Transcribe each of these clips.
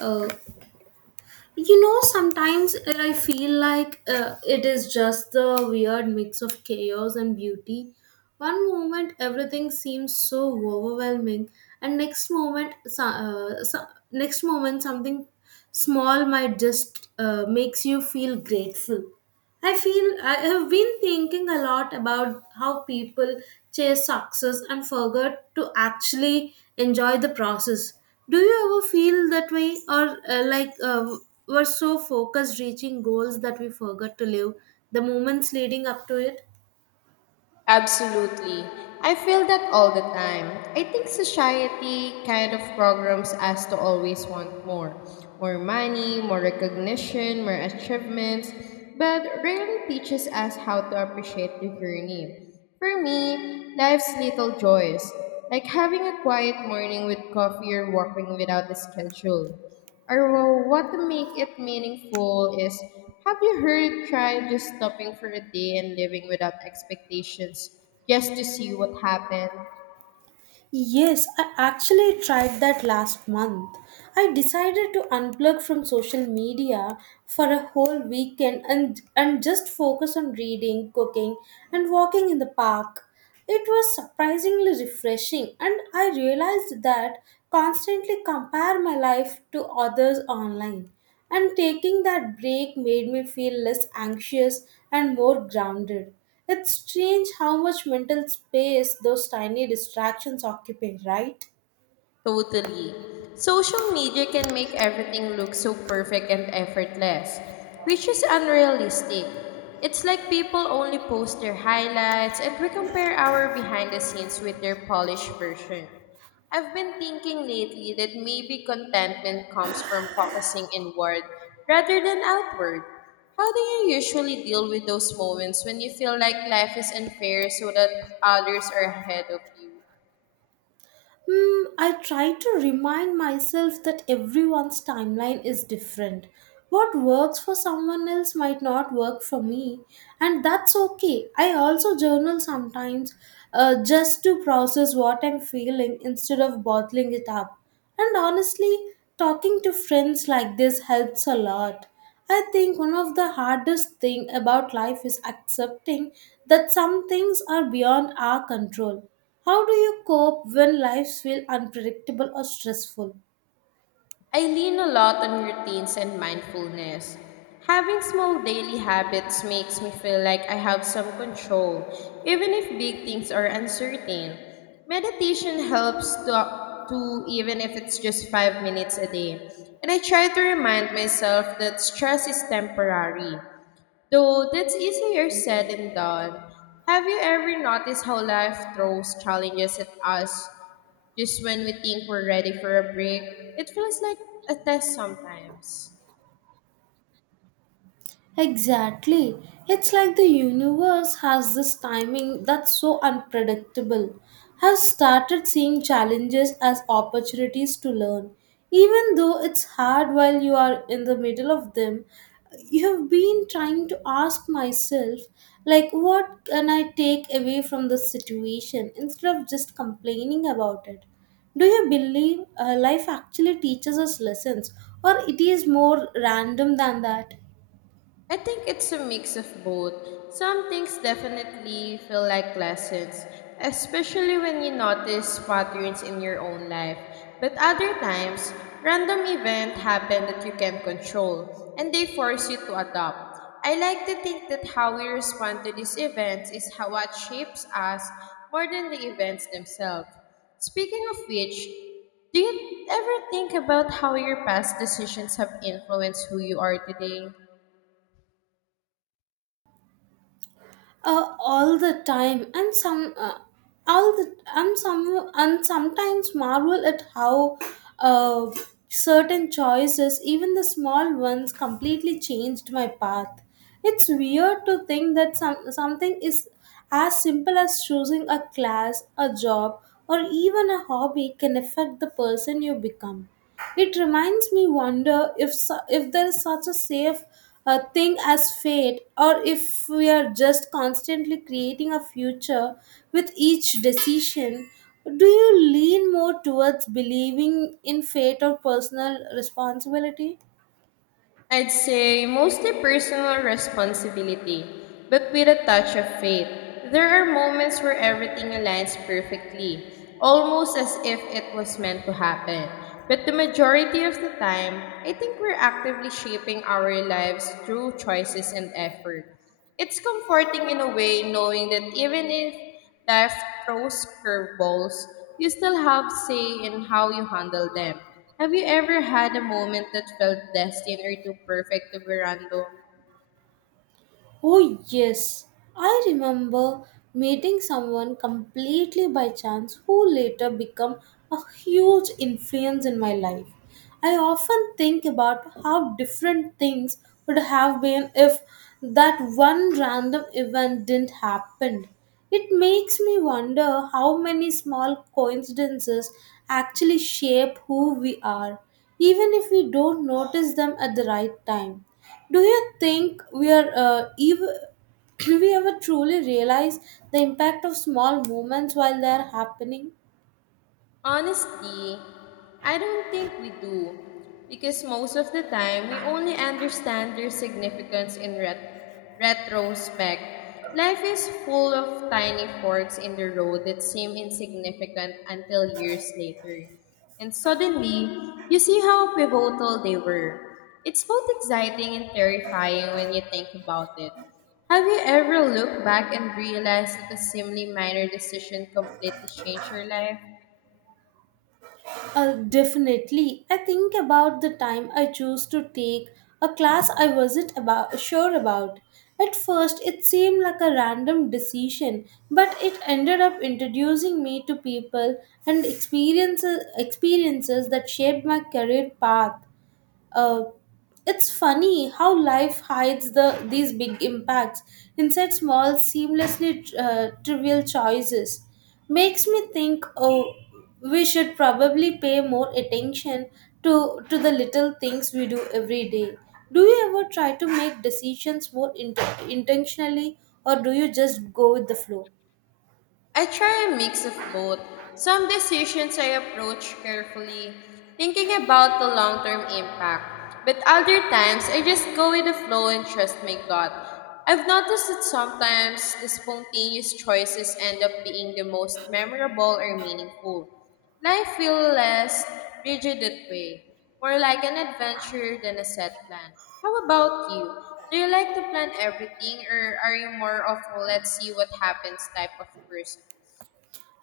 Uh, Sometimes I feel like it is just the weird mix of chaos and beauty. One moment everything seems so overwhelming, and next moment, next moment something small might just makes you feel grateful. I feel I have been thinking a lot about how people chase success and forget to actually enjoy the process. Do you ever feel that way, or we're so focused reaching goals that we forget to live the moments leading up to it? Absolutely. I feel that all the time. I think society kind of programs us to always want more money, more recognition, more achievements, but rarely teaches us how to appreciate the journey. For me, life's little joys, like having a quiet morning with coffee or walking without a schedule. Or well, what to make it meaningful is have you heard trying just stopping for a day and living without expectations just to see what happens? Yes, I actually tried that last month. I decided to unplug from social media for a whole weekend and just focus on reading, cooking, and walking in the park. It was surprisingly refreshing, and I realized that constantly compare my life to others online. And taking that break made me feel less anxious and more grounded. It's strange how much mental space those tiny distractions occupy, right? Totally. Social media can make everything look so perfect and effortless, which is unrealistic. It's like people only post their highlights and we compare our behind the scenes with their polished version. I've been thinking lately that maybe contentment comes from focusing inward rather than outward. How do you usually deal with those moments when you feel like life is unfair so that others are ahead of you? Hmm, I try to remind myself that everyone's timeline is different. What works for someone else might not work for me, and that's okay. I also journal sometimes just to process what I'm feeling instead of bottling it up. And honestly, talking to friends like this helps a lot. I think one of the hardest thing about life is accepting that some things are beyond our control. How do you cope when lives feel unpredictable or stressful? I lean a lot on routines and mindfulness. Having small daily habits makes me feel like I have some control, even if big things are uncertain. Meditation helps to even if it's just 5 minutes a day. And I try to remind myself that stress is temporary, though that's easier said than done. Have you ever noticed how life throws challenges at us just when we think we're ready for a break? It feels like a test sometimes. Exactly. It's like the universe has this timing that's so unpredictable. I've started seeing challenges as opportunities to learn. Even though it's hard while you are in the middle of them, you have been trying to ask myself, like, what can I take away from this situation instead of just complaining about it? Do you believe life actually teaches us lessons, or it is more random than that? I think it's a mix of both. Some things definitely feel like lessons, especially when you notice patterns in your own life. But other times, random events happen that you can't control, and they force you to adapt. I like to think that how we respond to these events is how what shapes us more than the events themselves. Speaking of which, do you ever think about how your past decisions have influenced who you are today? All the time, and some all the and some and sometimes marvel at how uh, certain choices, even the small ones, completely changed my path. It's weird to think that something is as simple as choosing a class, a job, or even a hobby can affect the person you become. It reminds me wonder if if there is such a safe thing as fate, or if we are just constantly creating a future with each decision. Do you lean more towards believing in fate or personal responsibility? I'd say mostly personal responsibility, but with a touch of faith. There are moments where everything aligns perfectly, almost as if it was meant to happen. But the majority of the time, I think we're actively shaping our lives through choices and effort. It's comforting in a way knowing that even if life throws curveballs, you still have say in how you handle them. Have you ever had a moment that felt destined or too perfect to be random? Oh, yes. I remember meeting someone completely by chance who later became a huge influence in my life. I often think about how different things would have been if that one random event didn't happen. It makes me wonder how many small coincidences actually shape who we are, even if we don't notice them at the right time. Do you think we are ev- we ever truly realize the impact of small moments while they are happening? Honestly, I don't think we do, because most of the time we only understand their significance in retrospect. Life is full of tiny forks in the road that seem insignificant until years later, and suddenly you see how pivotal they were. It's both exciting and terrifying when you think about it. Have you ever looked back and realized that a seemingly minor decision completely changed your life? Definitely. I think about the time I chose to take a class I wasn't about sure about. At first, it seemed like a random decision, but it ended up introducing me to people and experiences that shaped my career path. Uh, it's funny how life hides these big impacts inside small, seamlessly trivial choices. Makes me think, oh, we should probably pay more attention to the little things we do every day. Do you ever try to make decisions more intentionally, or do you just go with the flow? I try a mix of both. Some decisions I approach carefully, thinking about the long term impact, but other times I just go with the flow and trust my gut. I've noticed that sometimes the spontaneous choices end up being the most memorable or meaningful. Life feels less rigid that way, more like an adventure than a set plan. How about you? Do you like to plan everything or are you more of a let's see what happens type of person?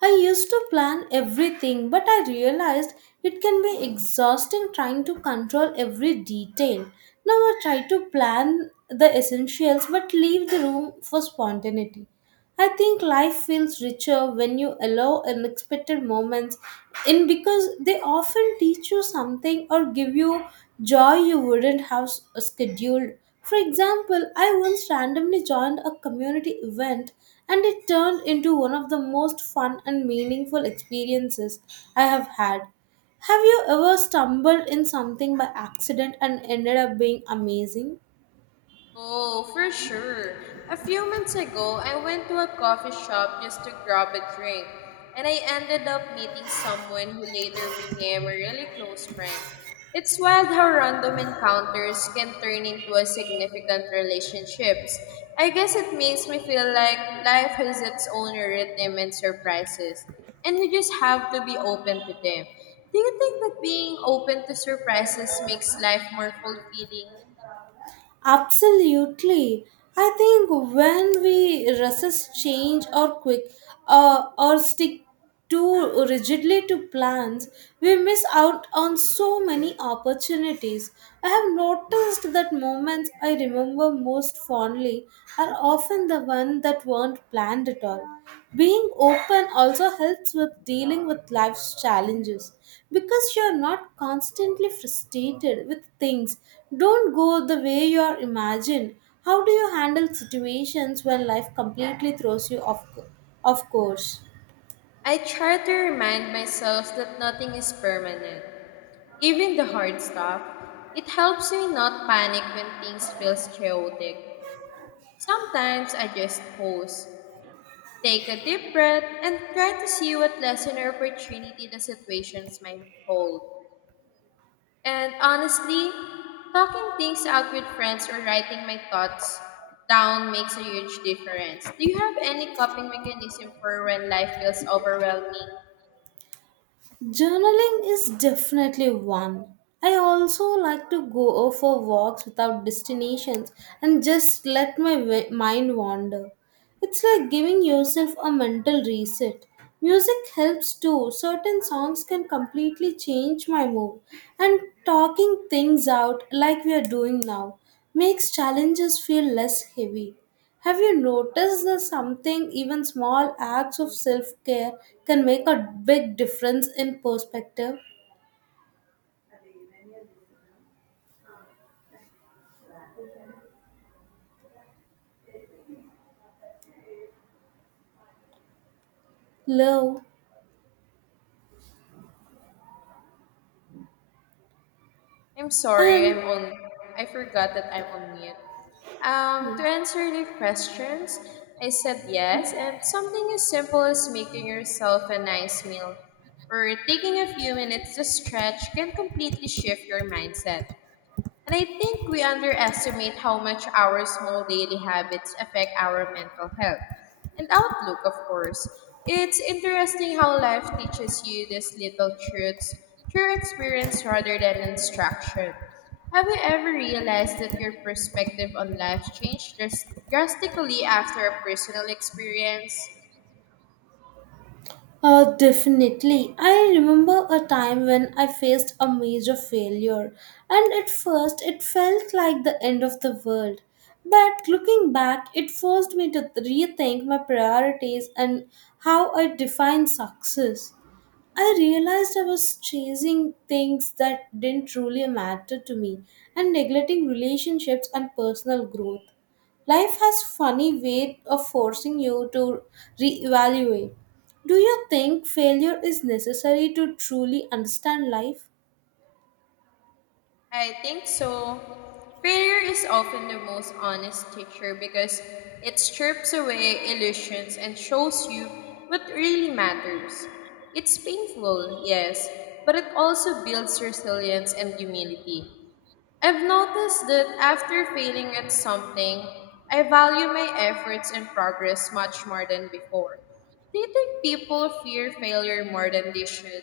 I used to plan everything, but I realized it can be exhausting trying to control every detail. Now I try to plan the essentials but leave the room for spontaneity. I think life feels richer when you allow unexpected moments in, because they often teach you something or give you joy you wouldn't have scheduled. For example, I once randomly joined a community event and it turned into one of the most fun and meaningful experiences I have had. Have you ever stumbled in something by accident and ended up being amazing? Oh, for sure. A few months ago, I went to a coffee shop just to grab a drink, and I ended up meeting someone who later became a really close friend. It's wild how random encounters can turn into a significant relationships. I guess it makes me feel like life has its own rhythm and surprises, and we just have to be open to them. Do you think that being open to surprises makes life more fulfilling? Absolutely. I think when we resist change or quick or stick too rigidly to plans, we miss out on so many opportunities. I have noticed that moments I remember most fondly are often the one that weren't planned at all. Being open also helps with dealing with life's challenges because you're not constantly frustrated with things don't go the way you are imagined. How do you handle situations when life completely throws you off course? I try to remind myself that nothing is permanent, even the hard stuff. It helps me not panic when things feel chaotic. Sometimes I just pause, take a deep breath, and try to see what lesson or opportunity the situations might hold. And honestly, talking things out with friends or writing my thoughts down makes a huge difference. Do you have any coping mechanism for when life feels overwhelming? Journaling is definitely one. I also like to go for walks without destinations and just let my mind wander. It's like giving yourself a mental reset. Music helps too. Certain songs can completely change my mood, and talking things out like we are doing now makes challenges feel less heavy. Have you noticed that something, even small acts of self care, can make a big difference in perspective? Love I'm sorry, and I'm on. I forgot that I'm on mute. To answer the questions, I said yes, and something as simple as making yourself a nice meal or taking a few minutes to stretch can completely shift your mindset. And I think we underestimate how much our small daily habits affect our mental health and outlook, of course. It's interesting how life teaches you these little truths through experience rather than instruction. Have you ever realized that your perspective on life changed drastically after a personal experience? Definitely. I remember a time when I faced a major failure, and at first it felt like the end of the world. But looking back, it forced me to rethink my priorities and how I define success. I realized I was chasing things that didn't truly matter to me and neglecting relationships and personal growth. Life has funny way of forcing you to reevaluate. Do you think failure is necessary to truly understand life? I think so. Failure is often the most honest teacher because it strips away illusions and shows you what really matters. It's painful, yes, but it also builds resilience and humility. I've noticed that after failing at something, I value my efforts and progress much more than before. Do you think people fear failure more than they should?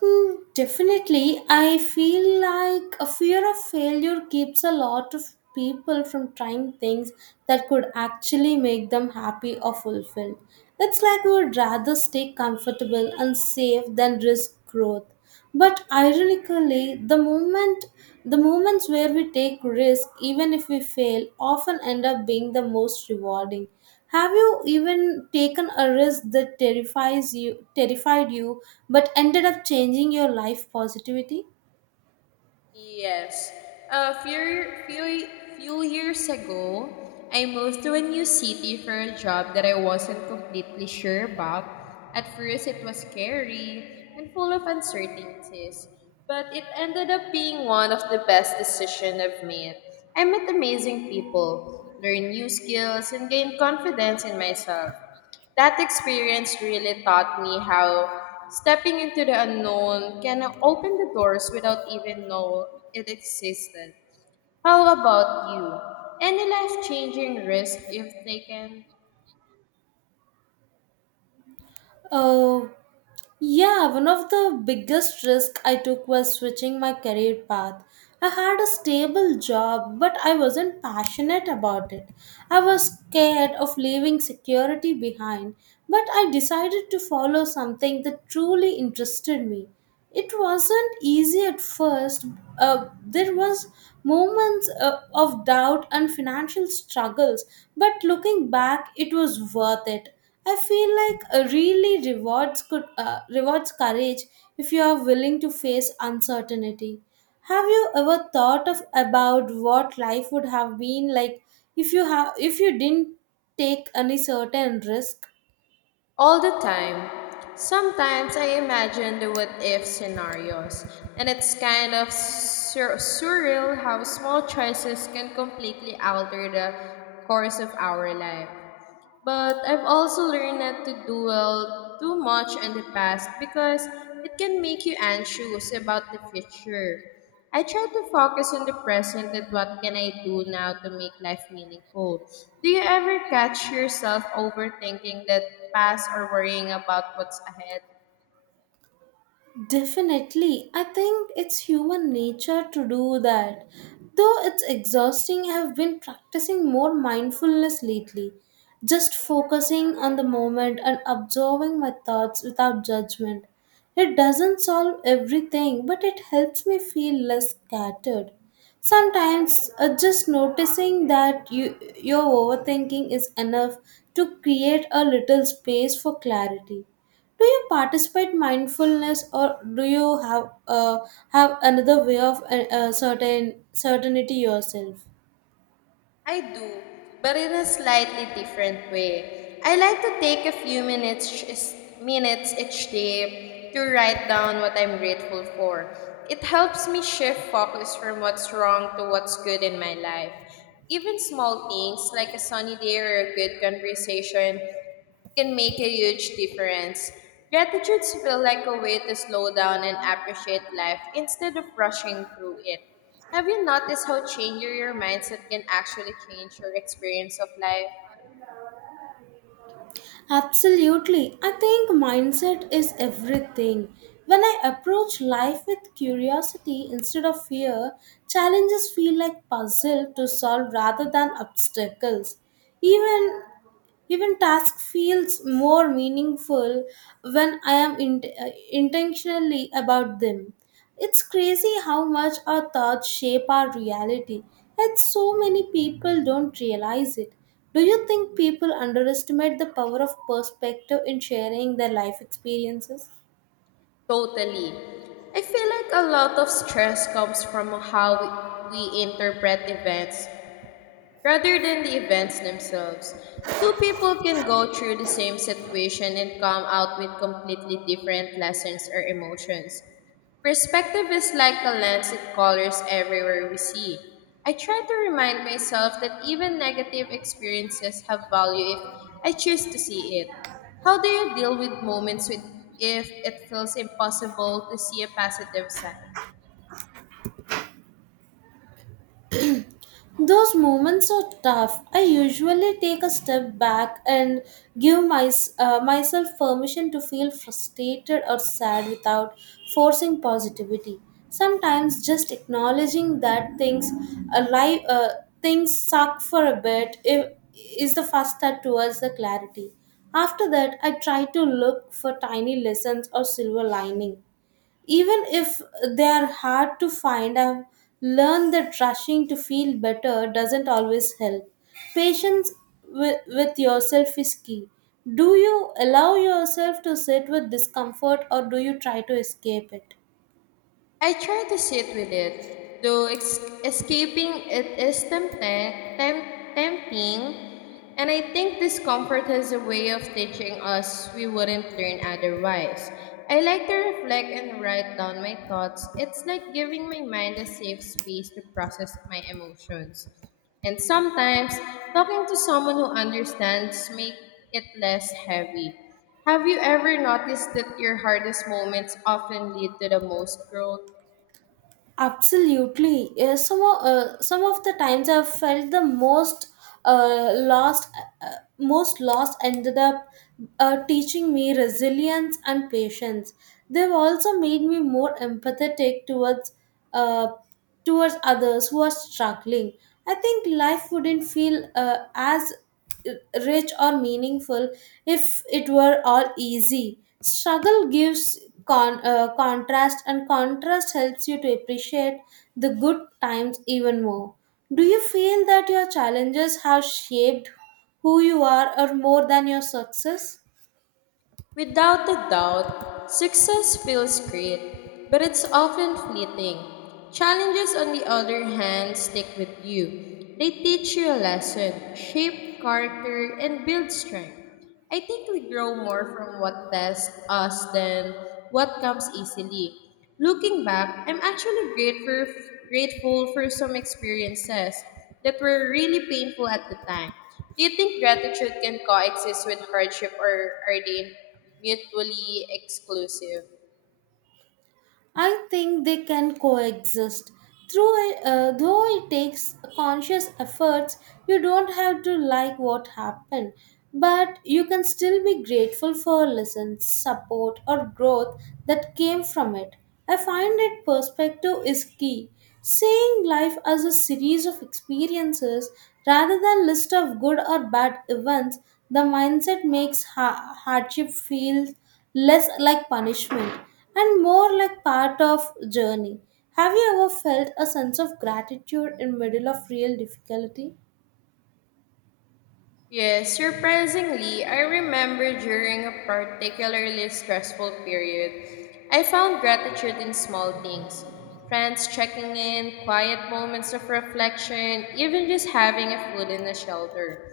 Hmm, definitely. I feel like a fear of failure keeps a lot of people from trying things that could actually make them happy or fulfilled. It's like we would rather stay comfortable and safe than risk growth. But ironically, the moments where we take risk, even if we fail, often end up being the most rewarding. Have you even taken a risk that terrified you, but ended up changing your life positivity? Yes. A few years ago, I moved to a new city for a job that I wasn't completely sure about. At first, it was scary and full of uncertainties, but it ended up being one of the best decisions I've made. I met amazing people, learned new skills, and gained confidence in myself. That experience really taught me how stepping into the unknown can open the doors without even know it existed. How about you? Any life-changing risk you've taken? Oh, yeah, one of the biggest risk I took was switching my career path. I had a stable job, but I wasn't passionate about it. I was scared of leaving security behind, but I decided to follow something that truly interested me. It wasn't easy at first. There was moments of doubt and financial struggles, but looking back it was worth it. I feel like a really rewards could rewards courage if you are willing to face uncertainty. Have you ever thought of about what life would have been like if you didn't take any certain risk? All the time. Sometimes I imagine the what if scenarios, and it's kind of surreal how small choices can completely alter the course of our life. But I've also learned not to dwell too much on the past because it can make you anxious about the future. I try to focus on the present and what can I do now to make life meaningful. Do you ever catch yourself overthinking the past or worrying about what's ahead? Definitely. I think it's human nature to do that. Though it's exhausting, I have been practicing more mindfulness lately. Just focusing on the moment and observing my thoughts without judgment. It doesn't solve everything, but it helps me feel less scattered. Sometimes just noticing that your overthinking is enough to create a little space for clarity. Do you participate mindfulness, or do you have another way of certainty yourself? I do, but in a slightly different way. I like to take a few minutes each day to write down what I'm grateful for. It helps me shift focus from what's wrong to what's good in my life. Even small things like a sunny day or a good conversation can make a huge difference. Gratitudes feel like a way to slow down and appreciate life instead of rushing through it. Have you noticed how changing your mindset can actually change your experience of life? Absolutely. I think mindset is everything. When I approach life with curiosity instead of fear, challenges feel like puzzle to solve rather than obstacles. Even Even task feels more meaningful when I am in, intentionally about them. It's crazy how much our thoughts shape our reality, and so many people don't realize it. Do you think people underestimate the power of perspective in sharing their life experiences? Totally. I feel like a lot of stress comes from how we interpret events, rather than the events themselves. Two people can go through the same situation and come out with completely different lessons or emotions. Perspective is like a lens that colors everywhere we see. I try to remind myself that even negative experiences have value if I choose to see it. How do you deal with moments with if it feels impossible to see a positive side? Those moments are tough. I usually take a step back and give myself permission to feel frustrated or sad without forcing positivity. Sometimes just acknowledging that alive, uh, things suck for a bit is the first step towards the clarity. After that, I try to look for tiny lessons or silver lining even if they are hard to find. I've learned that rushing to feel better doesn't always help. Patience with yourself is key. Do you allow yourself to sit with discomfort or do you try to escape it? I try to sit with it, though escaping it is tempting, and I think discomfort is a way of teaching us we wouldn't learn otherwise. I like to reflect and write down my thoughts. It's like giving my mind a safe space to process my emotions. And sometimes, talking to someone who understands makes it less heavy. Have you ever noticed that your hardest moments often lead to the most growth? Absolutely. Yeah, some of the times I've felt the uh, lost, uh, most lost ended up teaching me resilience and patience. They've also made me more empathetic uh, towards others who are struggling. I think life wouldn't feel as rich or meaningful if it were all easy. Struggle gives contrast, and contrast helps you to appreciate the good times even more. Do you feel that your challenges have shaped who you are or more than your success? Without a doubt, success feels great, but it's often fleeting. Challenges, on the other hand, stick with you. They teach you a lesson, shape character, and build strength. I think we grow more from what tests us than what comes easily. Looking back, I'm actually grateful for some experiences that were really painful at the time. Do you think gratitude can coexist with hardship or are they mutually exclusive? I think they can coexist. Though it takes conscious efforts, you don't have to like what happened, but you can still be grateful for lessons, support, or growth that came from it. I find that perspective is key. Seeing life as a series of experiences rather than list of good or bad events, the mindset makes hardship feel less like punishment and more like part of journey. Have you ever felt a sense of gratitude in middle of real difficulty? Yes, surprisingly, I remember during a particularly stressful period, I found gratitude in small things. Friends checking in, quiet moments of reflection, even just having a food and a shelter.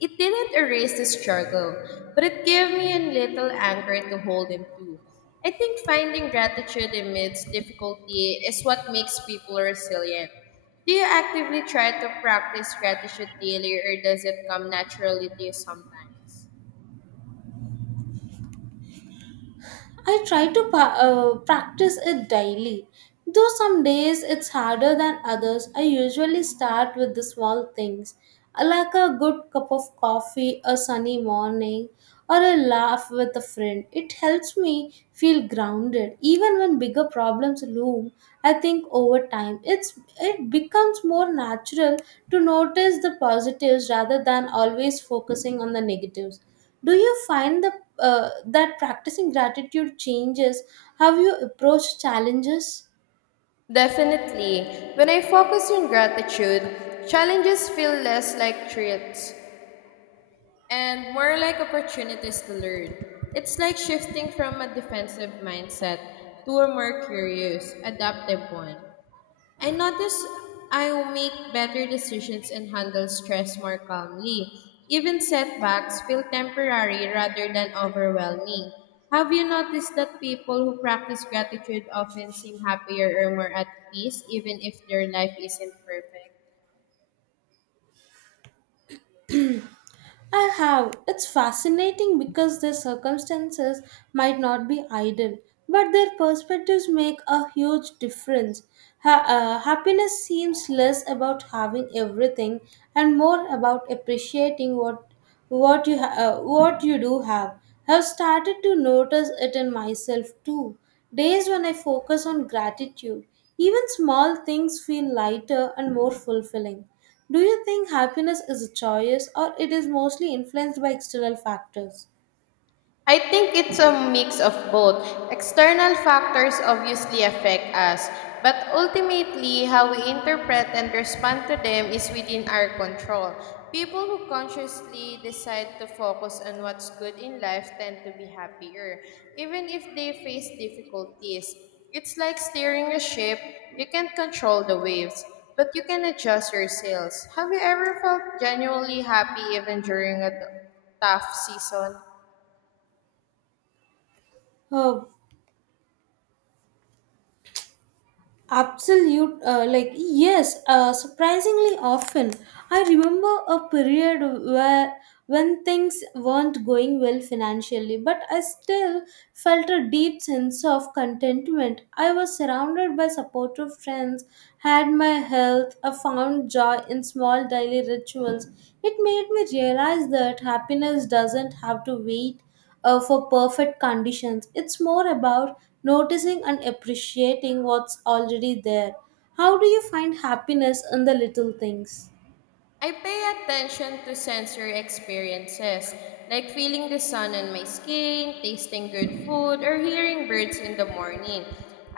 It didn't erase the struggle, but it gave me a little anchor to hold him to. I think finding gratitude amidst difficulty is what makes people resilient. Do you actively try to practice gratitude daily or does it come naturally to you sometimes? I try to practice it daily. Though some days it's harder than others, I usually start with the small things, like a good cup of coffee, a sunny morning, or a laugh with a friend. It helps me feel grounded. Even when bigger problems loom, I think over time it becomes more natural to notice the positives rather than always focusing on the negatives. Do you find that practicing gratitude changes how you approach challenges? Definitely. When I focus on gratitude, challenges feel less like threats and more like opportunities to learn. It's like shifting from a defensive mindset to a more curious, adaptive one. I notice I make better decisions and handle stress more calmly. Even setbacks feel temporary rather than overwhelming. Have you noticed that people who practice gratitude often seem happier or more at peace, even if their life isn't perfect? I have. It's fascinating because their circumstances might not be ideal, but their perspectives make a huge difference. Happiness seems less about having everything and more about appreciating what what you do have. I've started to notice it in myself too. Days when I focus on gratitude, even small things feel lighter and more fulfilling. Do you think happiness is a choice or it is mostly influenced by external factors? I think it's a mix of both. External factors obviously affect us, but ultimately, how we interpret and respond to them is within our control. People who consciously decide to focus on what's good in life tend to be happier, even if they face difficulties. It's like steering a ship, you can't control the waves, but you can adjust your sails. Have you ever felt genuinely happy even during a tough season? Uh, yes, surprisingly often. I remember a period where when things weren't going well financially, but I still felt a deep sense of contentment. I was surrounded by supportive friends, had my health, I found joy in small daily rituals. It made me realize that happiness doesn't have to wait for perfect conditions. It's more about noticing and appreciating what's already there. How do you find happiness in the little things? I pay attention to sensory experiences, like feeling the sun on my skin, tasting good food, or hearing birds in the morning.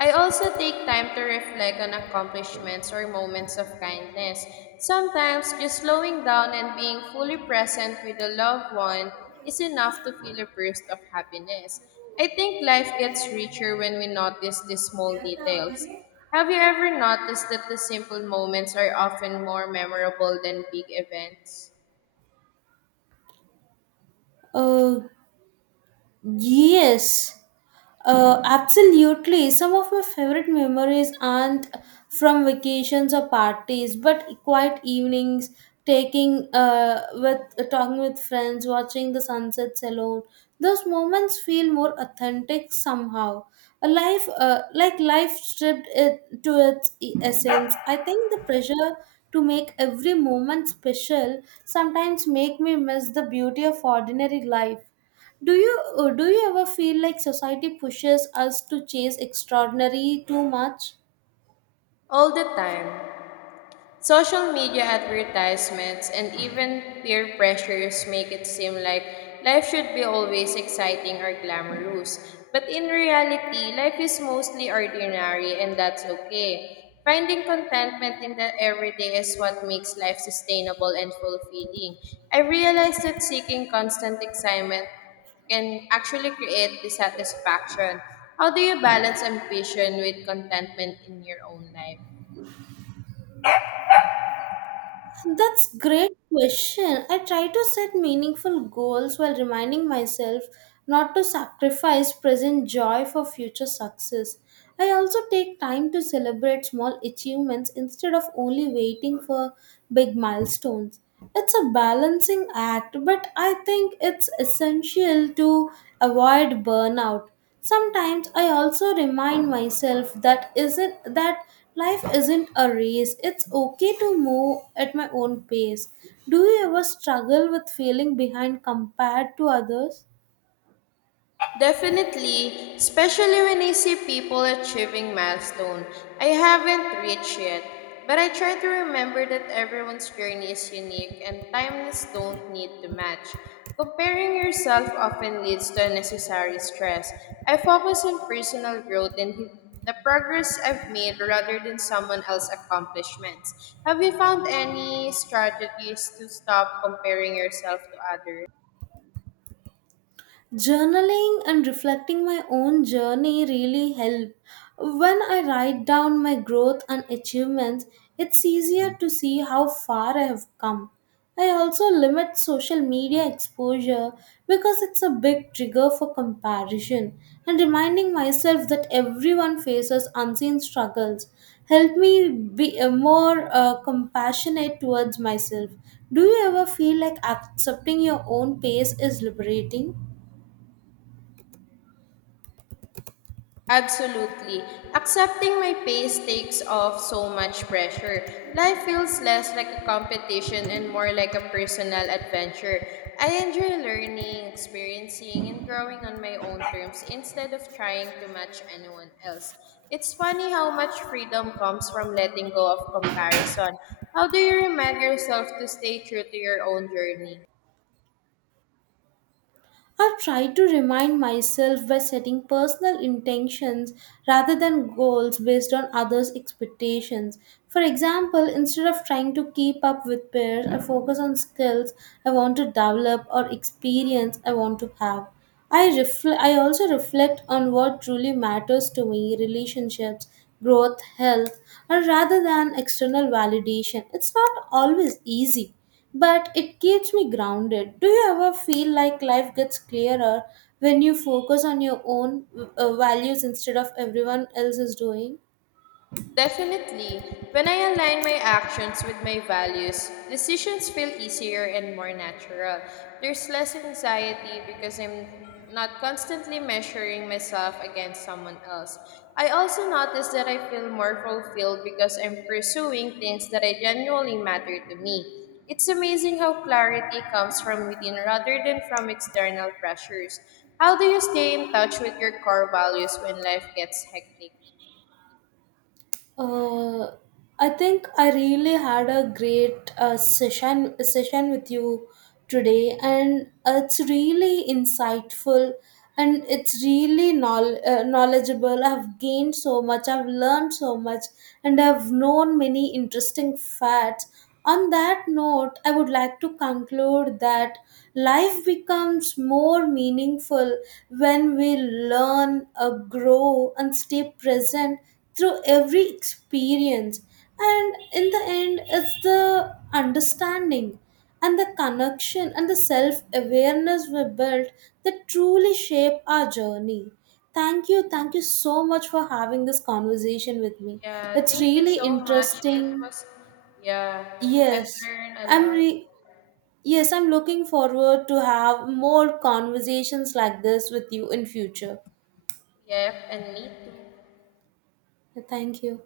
I also take time to reflect on accomplishments or moments of kindness. Sometimes, just slowing down and being fully present with a loved one is enough to feel a burst of happiness. I think life gets richer when we notice these small details. Have you ever noticed that the simple moments are often more memorable than big events? Uh, yes. Absolutely. Some of my favorite memories aren't from vacations or parties, but quiet evenings, taking with talking with friends, watching the sunsets alone. Those moments feel more authentic somehow. Like life, stripped it to its essence. I think the pressure to make every moment special sometimes make me miss the beauty of ordinary life. Do you do you ever feel like society pushes us to chase extraordinary too much? All the time. Social media advertisements and even peer pressures make it seem like life should be always exciting or glamorous. But in reality, life is mostly ordinary and that's okay. Finding contentment in the everyday is what makes life sustainable and fulfilling. I realized that seeking constant excitement can actually create dissatisfaction. How do you balance ambition with contentment in your own life? That's great question. I try to set meaningful goals while reminding myself not to sacrifice present joy for future success. I also take time to celebrate small achievements instead of only waiting for big milestones. It's a balancing act, but I think it's essential to avoid burnout. Sometimes I also remind myself that life isn't a race. It's okay to move at my own pace. Do you ever struggle with feeling behind compared to others? Definitely, especially when I see people achieving milestone I haven't reached yet. But I try to remember that everyone's journey is unique and timelines don't need to match. Comparing yourself often leads to unnecessary stress. I focus on personal growth and the progress I've made rather than someone else's accomplishments. Have you found any strategies to stop comparing yourself to others? Journaling and reflecting my own journey really help. When I write down my growth and achievements, it's easier to see how far I have come. I also limit social media exposure because it's a big trigger for comparison, and reminding myself that everyone faces unseen struggles help me be more compassionate towards myself. Do you ever feel like accepting your own pace is liberating? Absolutely. Accepting my pace takes off so much pressure. Life feels less like a competition and more like a personal adventure. I enjoy learning, experiencing, and growing on my own terms instead of trying to match anyone else. It's funny how much freedom comes from letting go of comparison. How do you remind yourself to stay true to your own journey? I've tried to remind myself by setting personal intentions rather than goals based on others' expectations. For example, instead of trying to keep up with peers, I focus on skills I want to develop or experience I want to have. I also reflect on what truly matters to me, relationships, growth, health, or rather than external validation. It's not always easy but it keeps me grounded. Do you ever feel like life gets clearer when you focus on your own values instead of everyone else is doing? Definitely. When I align my actions with my values, decisions feel easier and more natural. There's less anxiety because I'm not constantly measuring myself against someone else. I also notice that I feel more fulfilled because I'm pursuing things that I genuinely matter to me. It's amazing how clarity comes from within rather than from external pressures. How do you stay in touch with your core values when life gets hectic? Uh, I think I really had a great session with you today, and it's really insightful, and it's really knowledgeable. I've gained so much, I've learned so much, and I've known many interesting facts. On that note, I would like to conclude that life becomes more meaningful when we learn, grow, and stay present through every experience. And in the end, it's the understanding and the connection and the self awareness we built that truly shape our journey. Thank you. Thank you so much for having this conversation with me. Yeah, It's thank you really so much. It interesting. was, yeah, I've Yes. learned a I'm lot. re- yes, I'm looking forward to have more conversations like this with you in future. Yep, and me too. Thank you.